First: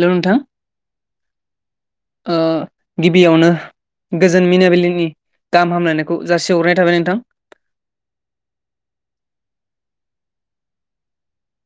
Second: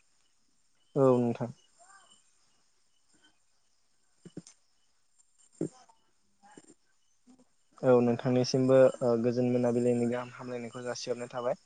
हेल' नोंथां औ नोंथां? ओ गिबियावनो गोजोन मिनाबिलिनि गाहाम हामलायनायखौ जासिहरनाय था औ नोंथांनिसिमबो ओ गोजोन मोनाबिलिनि गाहाम हामलायनायखौ जासिहरनाय थाबाय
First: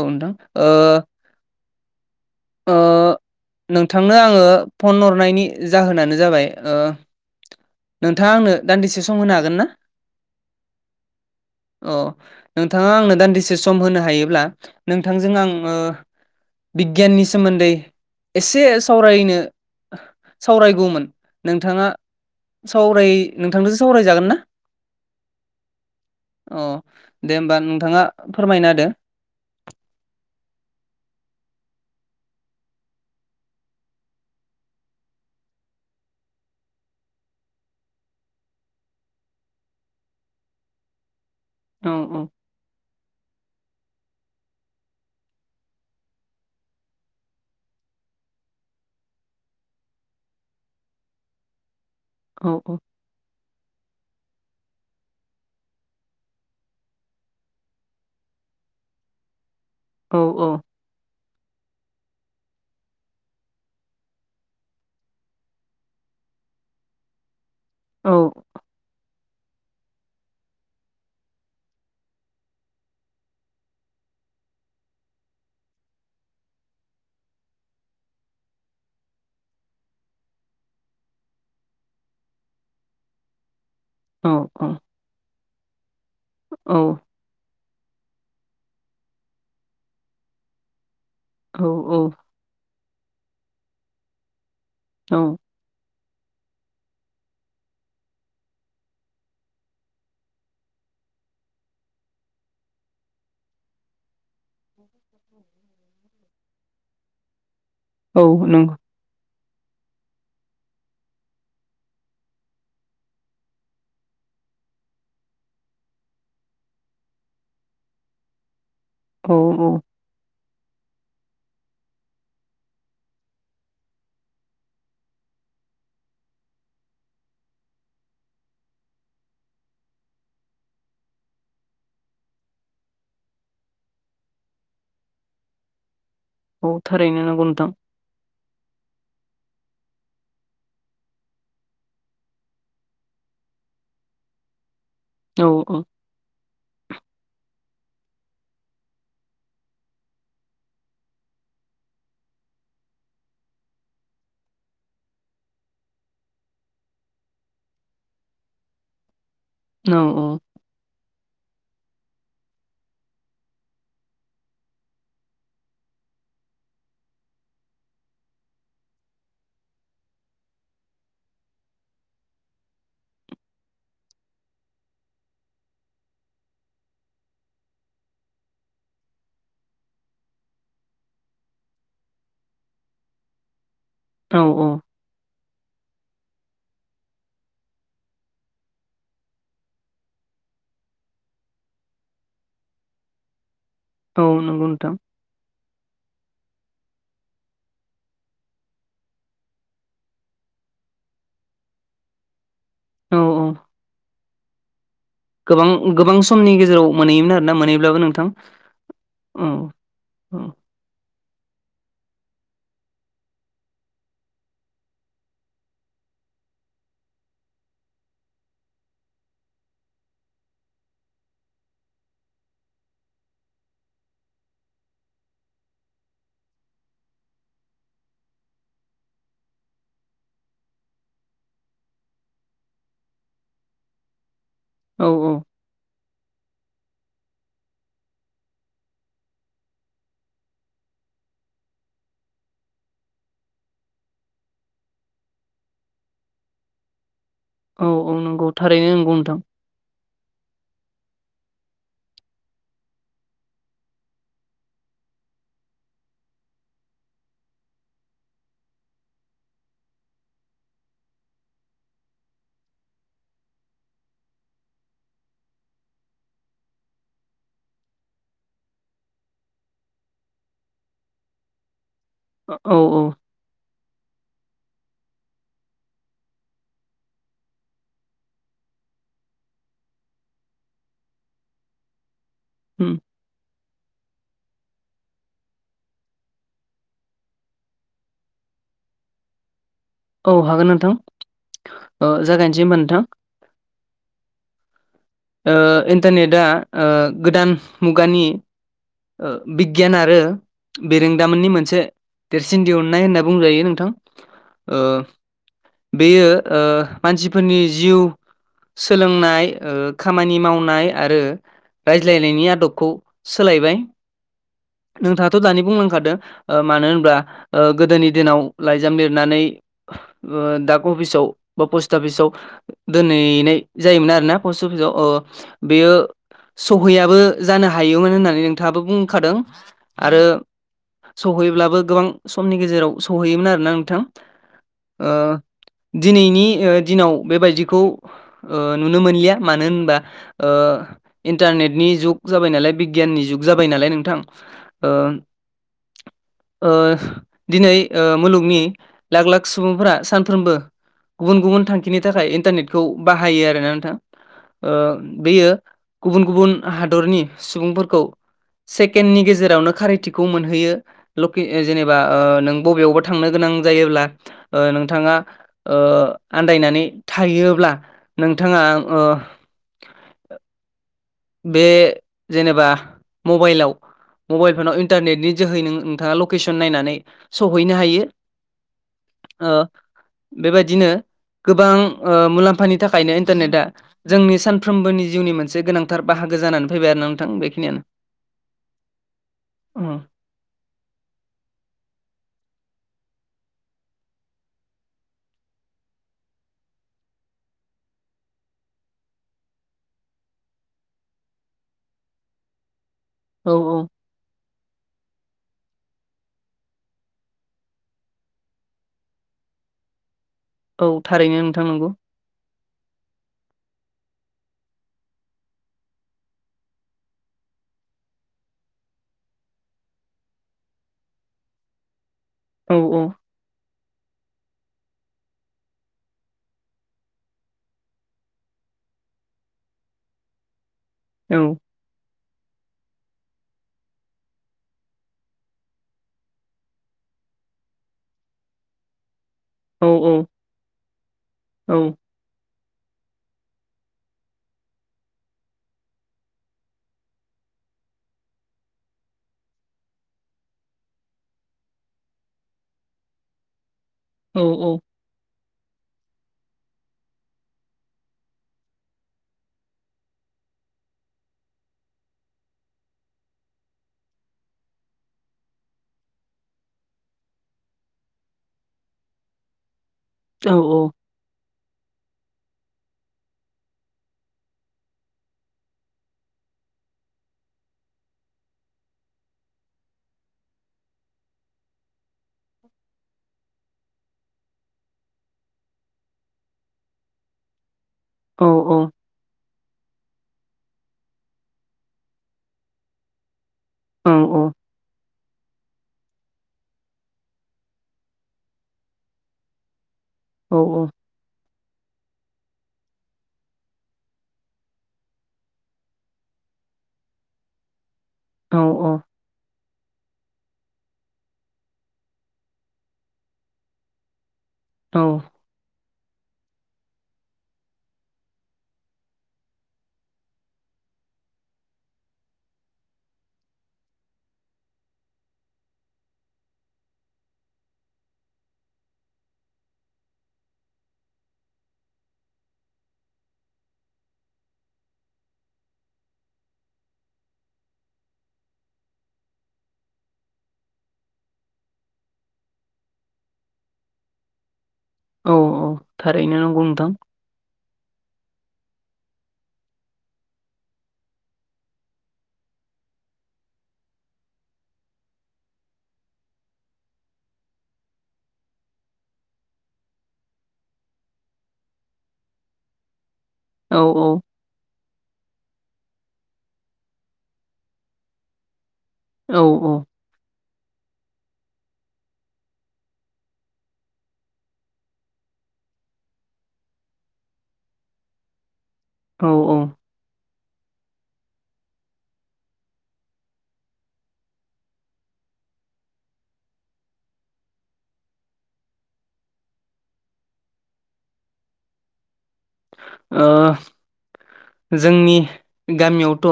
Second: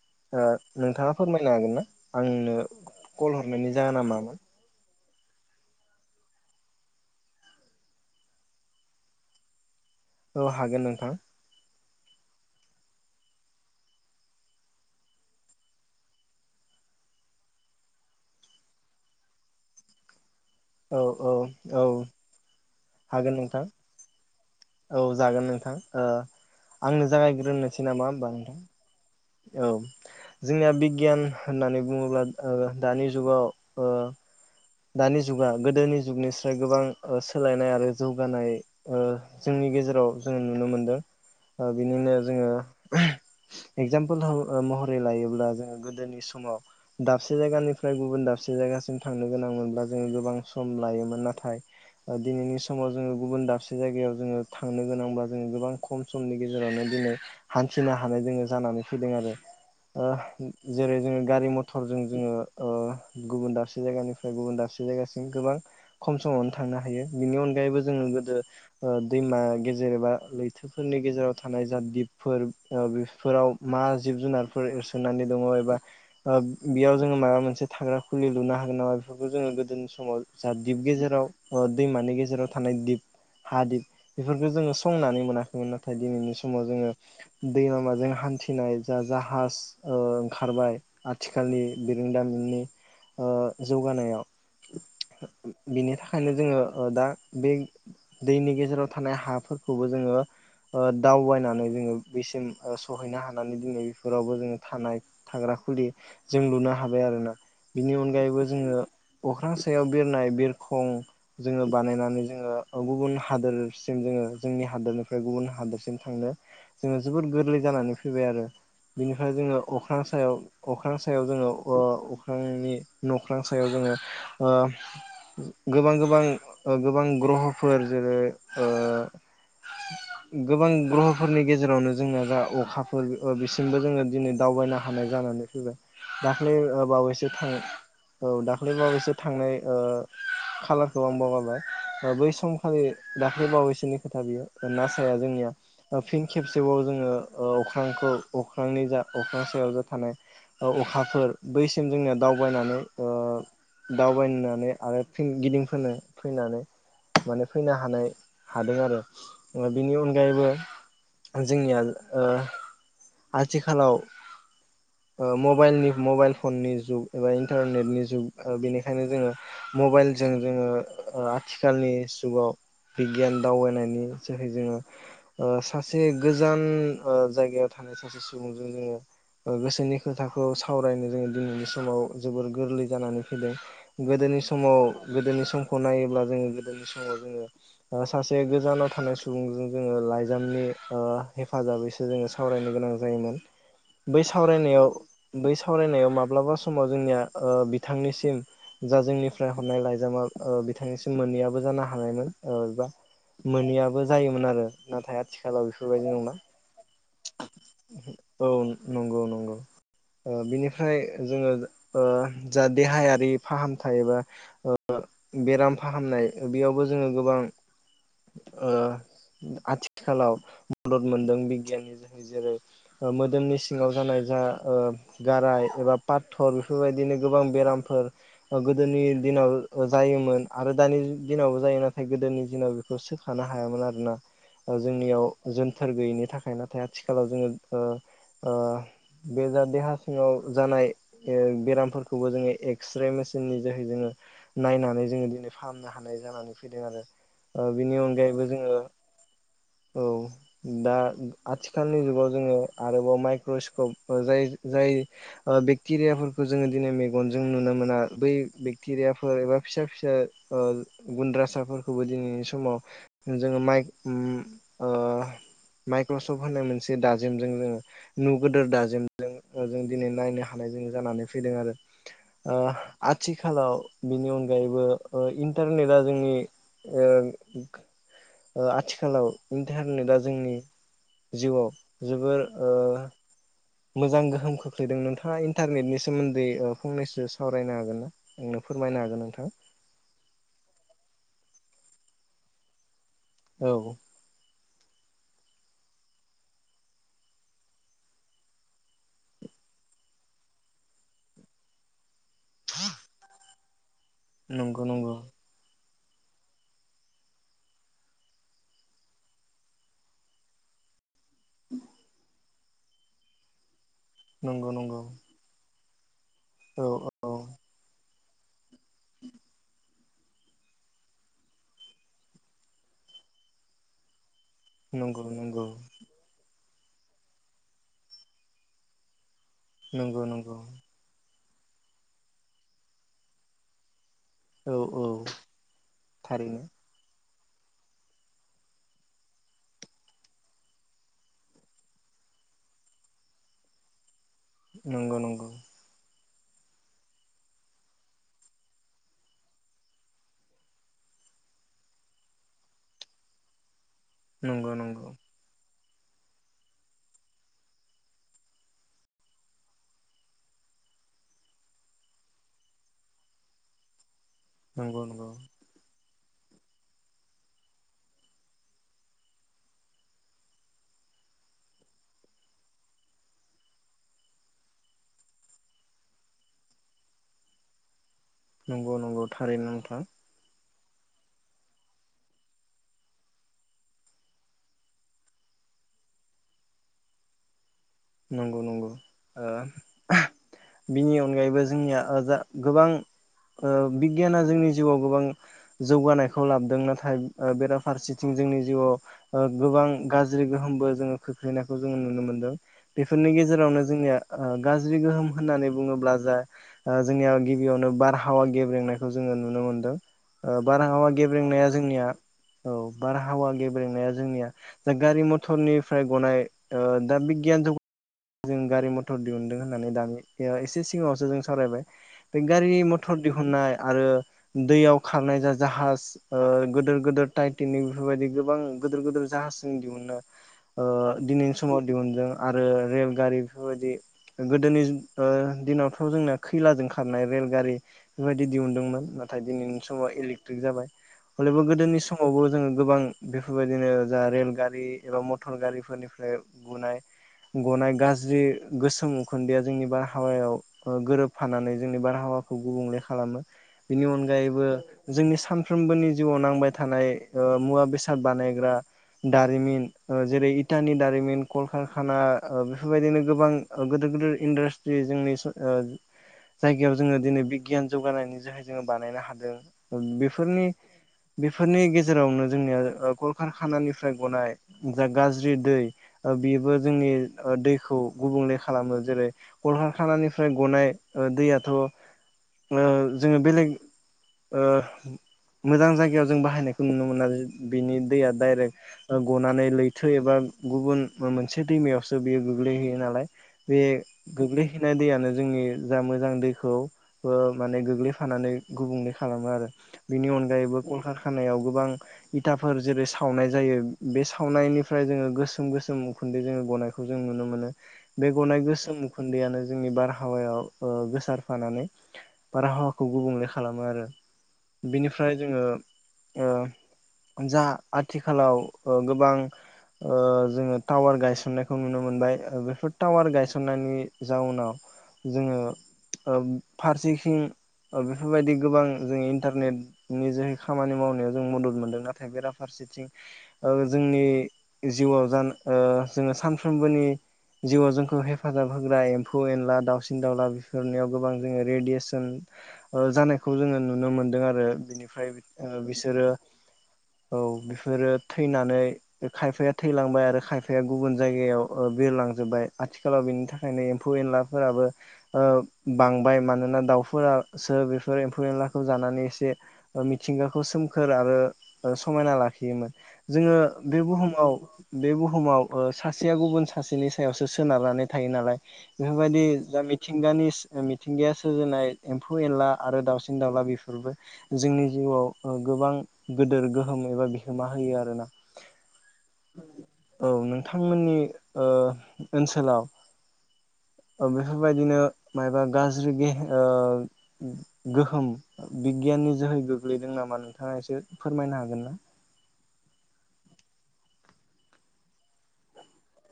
औ नोंथां ओ नोंथाङा फोरमायनो हागोन ना? आंनो ओ कल हरनायनि जाहोना नोंथांनो मामोन? आङो फन हर नायनि जाहोनानो जाबाय ओ नोंथाङा आंनो दान्दिसे सम होनो हागोन ना? ओ हागोन नोंथां। अ नोंथाङा आंनो दान्दिसे सम होनो हायोब्ला नोंथांजों आं ओ बिगियाननि सोमोन्दै एसे सावरायनो औ सावरायगौमोन औ औ नोंथाङा सावराय हागोन नोंथां नोंथांजों सावरायजागोन ना? औ जागोन नोंथां ओ अ आंनो दे होमबा जागायग्रोननोसै नोंथाङा नामा होमबा नोंथां? फोरमायना होदो औ। जोंनिया बिगियान होननानै बुङोब्ला ओ दानि जुगाव ओ दानि जुगा गोदोनि जुगनिफ्राय गोबां ओ सोलायनाय आरो जौगानाय ओ जों नि गेजेराव जोङो नुनो मोनदों ओ औ बिनिनो औ जोङो एगजामपोल ओ महरै लायोब्ला जोङो गोदोनि समाव दाबसे जायगानिफ्राय गुबुन दाबसे जायगा सिम थांनो गोनां मोनब्ला जों गोबां सम लायोमोन। नाथाय ओ औ दिनैनि औ समाव जोङो गुबुन दाबसे जायगायाव जोङो थांनो गोनांब्ला जोङो गोबां खम समनि गेजेरावनो दिनै हान्थिनो हानाय जोङो जानानै फैदों आरो औ ओह जेरै जोङो गारि मथर जों जोङो ओ गुबुन दाबसे जायगानिफ्राय गुबुन दाबसे जायगासिम गोबां खम समावनो थांनो हायो बिनि अन गायैबो जोङो औ गोदो ओ दैमा गेजेर बा लैथोफोरनि गेजेराव थानाय जा दिपफोर बि फोराव मा जिब जुनारफोर सोनानै दङ एबा बेयाव जोङो माबा मोनसे थाग्रा फुलि लुनो हागोन नामा बेफोरखौ जोङो गोदोनि समाव जा दिप गेजेराव दैमानि गेजेराव थानाय दिप हादिब औ बेफोरखौ औ जोङो संनानै मोनाखैमोन नाथाय दिनैनि समाव जोङो दै लामाजों हान्थिनाय जा जाहाज ओ ओंखारबाय औ आथिखालनि बिरोंदामिननि जौगानायाव औ बिनि थाखाय बेखायनो जोङो ओ दा बे दैनि गेजेराव थानाय हाफोरखौबो जोङो ओ दावबायनानै जोङो बेसिम ओ स सहैनो हानानै दिनै रावबो जोङो थानाय थाग्रा खुलि जों लुनो हाबाय आरोना बिनि औ अनगायैबो नंगौ जोङो अख्रां सायाव बिरनाय बिरखं जोङो बानायनानै जोङो गुबुन हादोरसिम जोङो जोंनि हादनिफ्राय गुबुन हादोरसिम थांनो जोङो जोबोर गोरलै जानानै फैबाय आरो बिनिफ्राय औ जोङो औ अख्रां सायाव अख्रां सायाव जोङो ओ‌ अख्रांनि न'ख्रां सायाव जोङो ओ गोबां गोबां ओ गोबां ग्रह'फोर जेरै ओ गोबां ग्रहफोरनि गेजेरावनो जोंना दा अखाफोर ओ बिसिमबो जोङो दिनै दावबायनो हानाय जानानै फैबाय दाख्लै औ ओ थारैनो बावैसो नंगौ थां नोंथां औ दाख्लै बावैसो थांनाय ओ खालारखौ आं बावगारबाय ओ बै समखालि दाख्लै बावैसोनि खोथा बियो ओ ना ओ औ जोंनिया औ ओ फिन खेबसेबाव जोङो ओ अख्रांखौ अख्रांनि जा अख्रां सायाव जा थानाय औ अखाफोर बैसिम जोंनिया दाउ दावबायनानै ओ दावबायनानै आर फिन गिदिंफिनो फैनानै माने फैनो हानाय हादों आरो ओ बेनि अनगायैबो औ जोंनिया आ आथिखालाव ओ मबाइलनि मबाइल फननि जुग एबा इन्टारनेटनि जुग ओ बेनिखायनो जोङो मबाइलजों जोङो ओ आथिखालनि जुगाव बिगियान दावबायनायनि जोहै जोङो ओ सासे गोजान ओ जायगायाव थानाय सासे सुबुंजों जोङो ओ गोसोनि खोथाखौ सावरायनो जोङो दिनैनि समाव जोबोर गोरलै जानानै फैदों औ गोदोनि समाव गोदोनि सम गनायोब्ला जोङो गोदोनि समाव जोङो ओ सासे गोजानाव थानाय सुबुंजों जोङो लाइजामनि ओ हेफाजाबैसो जोङो सावरायनो गोनां जायोमोन बै औ नंगौ सावरायनायाव नोंथां बै साव सावरायनायाव माब्लाबा समाव जोंनिया ओ‌ बिथांनिसिम जा जोंनिफ्राय हरनाय लाइजामा ओ बिथांनिसिम मोनैयाबो जानो हानायमोन ओ बा औ औ मोनैयाबो जायोमोन आरो नाथाय आथिखालाव गोबां बेफोरबायदि गोबां नंला समनि गेजेराव मोनहैयोमोन आरोना मोनहैब्लाबो नोंथां औ नो नंगौ औ नंगौ ओ औ बिनिफ्राय जोङो ओ जा देहायारि फाहामथाय एबा ओ बेराम फाहामनाय बेयावबो जों जोङो गोबां ओ आथिखालाव मदद मोनदों बि जेनि जेनि जेरै ओ मोदोमनि सिङाव जानाय जा ओ गाराय एबा पाथर बेफोरबायदिनो गोबां बेरामफोर ओ गोदोनि दिनाव ओ जायोमोन आरो दानि दिनाव जा जायो नाथाय गोदोनि दिनाव बेखौ सोखानो हायामोन आरोना ओ औ जोंनियाव औ जोनथोर गैयैनि थाख थाखाय नाथाय आथिखालाव जोङो ओ ओ बे जा देहा सिङाव जानाय ओ बेरामफोरखौबो जोङो एक्सरे मेसि नि जोहै जोङो नायनो हानाय जोङो दिनै फाहामनो हानाय जानानै फैदों आरो ओ औ बेनि औ अनगायैबो नंगौ जोङो थारैनो नंगौ नोंथां औ दा आथिखालनि जुगाव जोङो आरोबाव माइक्र'स्कप ओ जाय जाय ओ बेक्टेरियाफोरखौ जोंयो दिनै मेगनजों नुनो मोना बै बेक्टेरियाफोर एबा फिसा फिसा ओ गुनद्रा गोसोफोरखौबो दिनैनि समाव जोङो माइख म ओ माइख क्रसफ होननाय मोनसे दाजेमजों जोङो नु गोदोर दाजेमजों ओ जों दिनै नायनो हानाय जों जानानै फैदों आरो ओ औ औ आथिखालाव बेनि अनगायैबो ओ इन्टारनेटआ जोंनि ओ ओ आथिखालाव इन्टारनेटआ जोंनि जिउआव जोबोर ओ उम मोजां गोहोम खोख्लैदों नोंथाङा इन्टारनेटनि सोमोनदोयै ओ फंनैसो सावरायनो हागोनना फोरमायनो हागोन नोंथां। औ हागोन नोंथां ओ जागायनोसै होमबा नोंथां। औ। ओ इन्टारनेटआ ओ गोदान मुगानि ओ बिगियान आरो बेरोंदामोननि मोनसे देरसिन दिहुननाय होनना बुंजायो नोंथां। ओ नंगौ नंगौ। बेयो ओ मानसिफोरनि जिउ सोलोंनाय ओ खामानि मावनाय आरो रायज्लायनायनि आदबखौ सोलायबाय नंगौ नंगौ नोंथाङाथ' दानि बुंलांखा दों ओ मानो औ होनब्ला औ ओ गोदोनि दिनाव लाइजाम लिरनानै ओ दाक अफिसाव बा पस्ट अफिसाव दोनहैनाय जायोमोन आरोना। पस्ट अफिसाव अ नंगौ नंगौ बेयो सहैयाबो जानो हायोमोन होननानै नोंथाङाबो बुंखादों। नोंगौ नोंगौ। सौहैब्लाबो गोबां समनि गेजेराव सौहैयोमोन आरोना नोंथां। औ औ ओ दिनैनि थारैनो ओ दिनाव बेबायदिखौ ओ नुनो मोनलिया मानो होनबा ओ इन्टारनेटनि जुग जाबाय नालाय बिगियाननि जुग जाबाय नालाय नोंथां। ओ नंगौ नंगौ। ओ दिनै ओ मुलुगनि लाख लाख सुबुंफोरा सानफ्रोमबो गुबुन गुबुन थांखिनि थाखाय इन्टारनेटखौ बाहायो आरोना नोंथां। ओ नंगौ नंगौ बेयो गुबुन गुबुन हादरनि सुबुंफोरखौ सेकेणडनि गेजेरावनो खारिथिखौ मोनहोयो लके ओ जेनेबा ओ नों बबेयावबा थांनो गोनां नां जायोब्ला ओ नंगौ नोंथाङा नंगौ ओ आन्दायनानै थायोब्ला नोंथाङा ओ बे जेनेबा मबाइलाव मबाइल फनाव इन्टारनेटनि जोहै नों नोंथाङा लकेसन नायनानै सौहैनो हायो। नंगौ नंगौ थारैनो नोंथां। दिनो गोबां ओ मुलाम्फानि थाखायनो इन्टारनेटआ जोंनि सानफ्रोमबोनि जिउनि मोनसे गोनां थार बाहागो जानानै फैबाय आरोना नोंथां बेखिनियानो। नंगौ नंगौ ओ बिनि अनगायैबो जोंनिया ओ‌ जा गोबां ओ बिगियाना जोंनि जिउआव गोबां जौगानायखौ लाबोदों नाथाय ओ बेराफारसेथिं जोंनि जिउआव ओ गोबां गाज्रि गोहोमबो जोङो खोख्लैनायखौ जोङो नुनो मोनदों। बेफोरनि औ औ गेजेरावनो जोंनिया ओ गाज्रि गोहोम होननानै बुङोब्ला जा ओ जोंनियाव गिबियावनो बारहावा गेबेंनायखौ जोङो नुनो मोनदों। ओ औ बारहावा थारैनो नोंथां गेबेंनाया नंगौ। जोंनिया औ बारहावा गेबेंनाया जोंनिया दा गारि मथरनिफ्राय गनाय ओ दा बिगियान जुग जों गारि मथर दिहुनदों होननानै दानि सो एसे सिगाङावसो जों सावरायबाय। बे औ गारि मथर दिहुननाय आरो दैयाव खारनाय जा जाहाज ओ गोदोर गोदोर टाइटेनिक बेफोरबायदि गोबां गोदोर गोदोर जाहाजनि दिहुनो ओ औ दिनैनि समाव दिहुनदों आरो रेल गारि बेफोरबायदि गोदोनि जि ओ दिनावथ' जोंना खैलाजों खारनाय रेलगारि बेबायदि दिहुनदोंमोन नाथाय दिनैनि औ समाव औ इलेकट्रिक जाबाय अलेबो गोदोनि समावबो जों गोबां बेफोरबायदिनो जा रेलगारि एबा मटर गारिफोरनिफ्राय गुनाय गनाय गाज्रि गोसोम उखुनदैआ जोंनि बारहावायाव ओ गोरोबफानानै जोंनि बारहावाखौ गुबुंले खालामो बिनि औ अनगायैबो जोंनि सान फ्रोमबोनि जिउआव नांबाय थानाय ओ मुवा बेसाद बानायग्रा दारिमिन ओ जेरै इटानि दारिमिन कलकखाना ओ बेफोरबायदिनो गोबां गिदिर गिदिर इन्डास्ट्रि जोंनि ओ जायगायाव जोङो दिनै बिगियान जौगानायनि जोहै जोङो बानायनो हादों औ बेफोरनि बेफोरनि गेजेरावनो जोंनिया कलकारखानानिफ्राय गनाय जा गाज्रि दै ओ बेबो जोंनि दैखौ गुबुंले खालामो जेरै खर कारखानानिफ्राय गनाय दैयाथ' ओ जोङो बेलेग ओ मोजां जायगायाव जों बाहायनायखौ नुनो मोना बिनि दैया औ औ दडाइरेक्ट गनानै लैथो एबा गुबुन मोनसे दैमायाव सो बेयो गोग्लैहैयो नालाय बे गोग्लैहैनाय दैयनो जोंनि जा मोजां दैखौ ओ माने गोग्लैफानानै गुबुंले खालामो आरो। बेनि औ अनगायैबो कलकारखानायाव गोबां इथाफोर जेरै सावनाय जायो बे सावनायनिफ्राय जोङो गोसोम गोसोम उखुन्दै जोङो गनाय खौ जों नुनो मोनो बे गनाय औ गोसोम उखुन्दैयानो जोंनि बारहावायाव गोसारफानानै बारहावाखौ गुबुंले खालामो आरो औ बिनिफ्राय जोङो ओ जा आथिखालाव गोबां ओ जोङो टावार गायसननाय खौ नुनो मोनबाय बेफोर टावार गायसननायनि जाउनाव जोङो ओ फारसि सिं ओ बेफोरबायदि गोबां जों इन्टारनेट नि जोहै खामानि मावनायाव जों मदद मोनदों नाथाय बेराफारसे सेथिं ओ जोंनि जिउआव जान ओ जोङो सानफ्रोमबोनि जिउआव जोंखौ हेफाजाब होग्रा एम्फौ एनला दावसिन दाउला बेफोरनियाव गोबां जोङो रेडियेसन ओ जानायखौ जोङो नुनो मोनदों आरो। बिनिफ्राय औ औ ओ बिसोरो थारैनो नंगौ नोंथां औ बिफोरो थैनानै खायफाया थैलांबाय आरो खायफाया गुबुन जाय ओ बिरलांजोबबाय आथिखालाव बिनि थाखायनो एम्फौ एनलाफोराबो ओ बां बाय मानोना दाउफोरासो बेफोर एम्फौ एनलाखौ जानानै एसे मिथिंगाखौ सोमखोरा आरो ओ समायना लाखियोमोन जोङो औ बे बुहुमाव बे बुहुमाव ओ सासेया गुबुन सासेनि सायावसो सोनारनानै थायो नालाय औ बेफोरबायदि जा मिथिंगानि ओ मिथिंगाया सो जोंना एम्फौ एनला आरो दाउसिन दाउला बेफोरबो जोंनि जिउआव ओ गोबां गोेदोर गोहोम एबा बिहोमा होयो आरोना। औ औ औ नोंथांमोननि ओ ओनसोलाव ओ बेफोरबायदिनो मायबा गाज्रि गह ओ गोहोम बिगियाननि जोहै गोग्लैदों नामा नोंथाङा एसे फोरमायनो हागोन ना? ओ जोंनि गामियावथ'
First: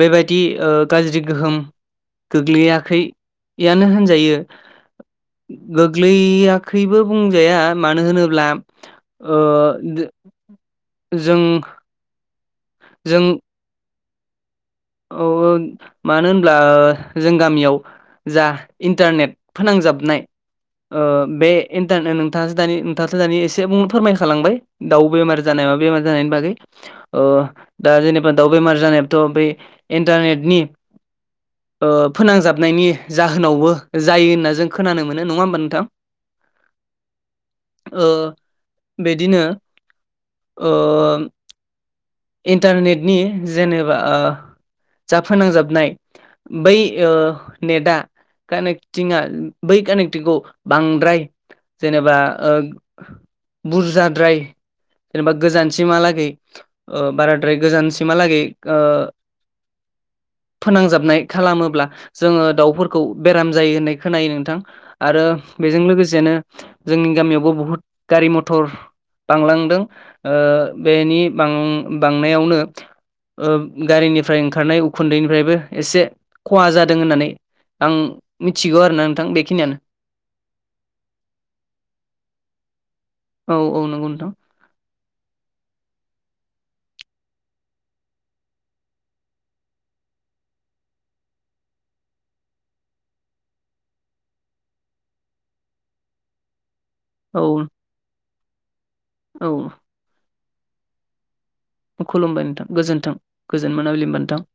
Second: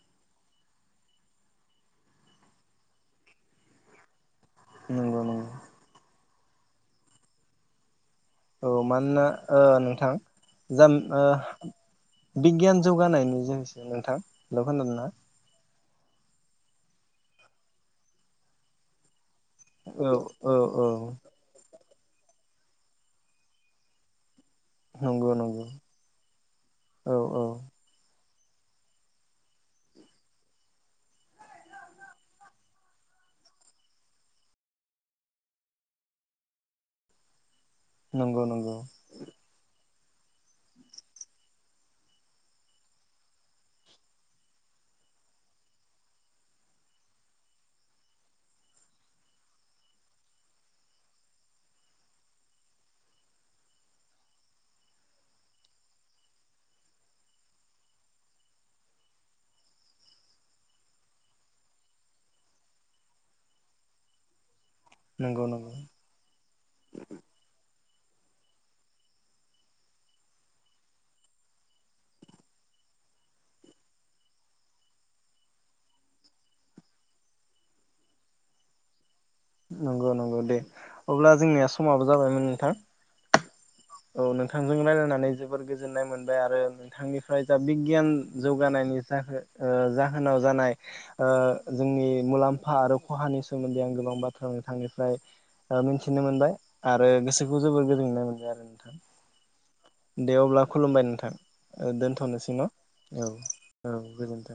बेबायदि ओ गाज्रि गोहोम गोग्लैयाखै यानो होनजायो नंगौ नंगौ। गोग्लैयाखैबो बुंजाया मानो होनो औ मानोना नोंथां जाम ओ जों बिगियान जौगानायनि जोहैसो नोंथां हेलौ खोनादोंना? औ औ मानो होनब्ला जों गामियाव जा इन्टारनेट औ फोनांजाबनाय औ औ ओ बे इन्टारनेट नोंथाङास दानि नोंथासो दानि एसे बुंनो फोरमायखालांबाय दाउ नंगौ बेमार नंगौ जानाय मा बेमार जानायनि बागै औ ओ औ दा जेने बा दाउ बेमार जानायाबोथ' बे इन्टारनेटनि ओ फोनांजाबनायनि जाहोनावबो जायो होनना जों खोनानो मोनो नङा होमबा नोंथां? [inaudible] ओ नंगौ नंगौ बिदिनो ओ इन्टारनेटनि जेनेबा ओ जाफोनांजाबनाय बै ओ नेटआ कानेक्टिंआ बै कानेक्टिंखौ बांद्राय जेनेबा ओ बुरजाद्राय जेनेबा गोजानसिम हालागै ओ बाराद्राय गोजानसिमहालागै ओ फोनांजाबनाय खालामोब्ला जोङो दाउफोरखौ बेराम जायो होननाय खोनायो नोंथां आरो नंगौ नंगौ बेजों लोगोसेनो जोंनि गामियावबो बुहुत गारि मथर बांलांदों ओ बेनि बां बांनायावनो ओ गारिनिफ्राय ओंखारनाय उखुन्दैनिफ्रायबो एसे खहा जादों होननानै आं मिथिगौ आरो ना नंगौ नंगौ दे अब्ला जोंनिया समाबो जाबायमोन नोंथां औ नंगौ औ नोंथां नोंथांजों रनायलायनानै जोबोर गोजोननाय मोनबाय आरो नोंथांनिफ्राय जा बिगियान जौगानायनि जा जाहोन नाव जानाय ओ जोंनि मुलाम्फा आरो खहानि सोमोन्दै आं गोबां बाथ्रा नोंथांनिफ्राय मिन्थिनो मोनबाय आरो गोसोखौ औ जोबोर गोजोननाय मोनबाय आरो नोंथां औ दे अब्ला खुलुमबाय नोंथां ओ खुलुमबाय दोनथ'नोसै नोंथां न' गोजोन्थों औ गोजोन औ मोनाबिलि होनबा नोंथां गोजोन्थों।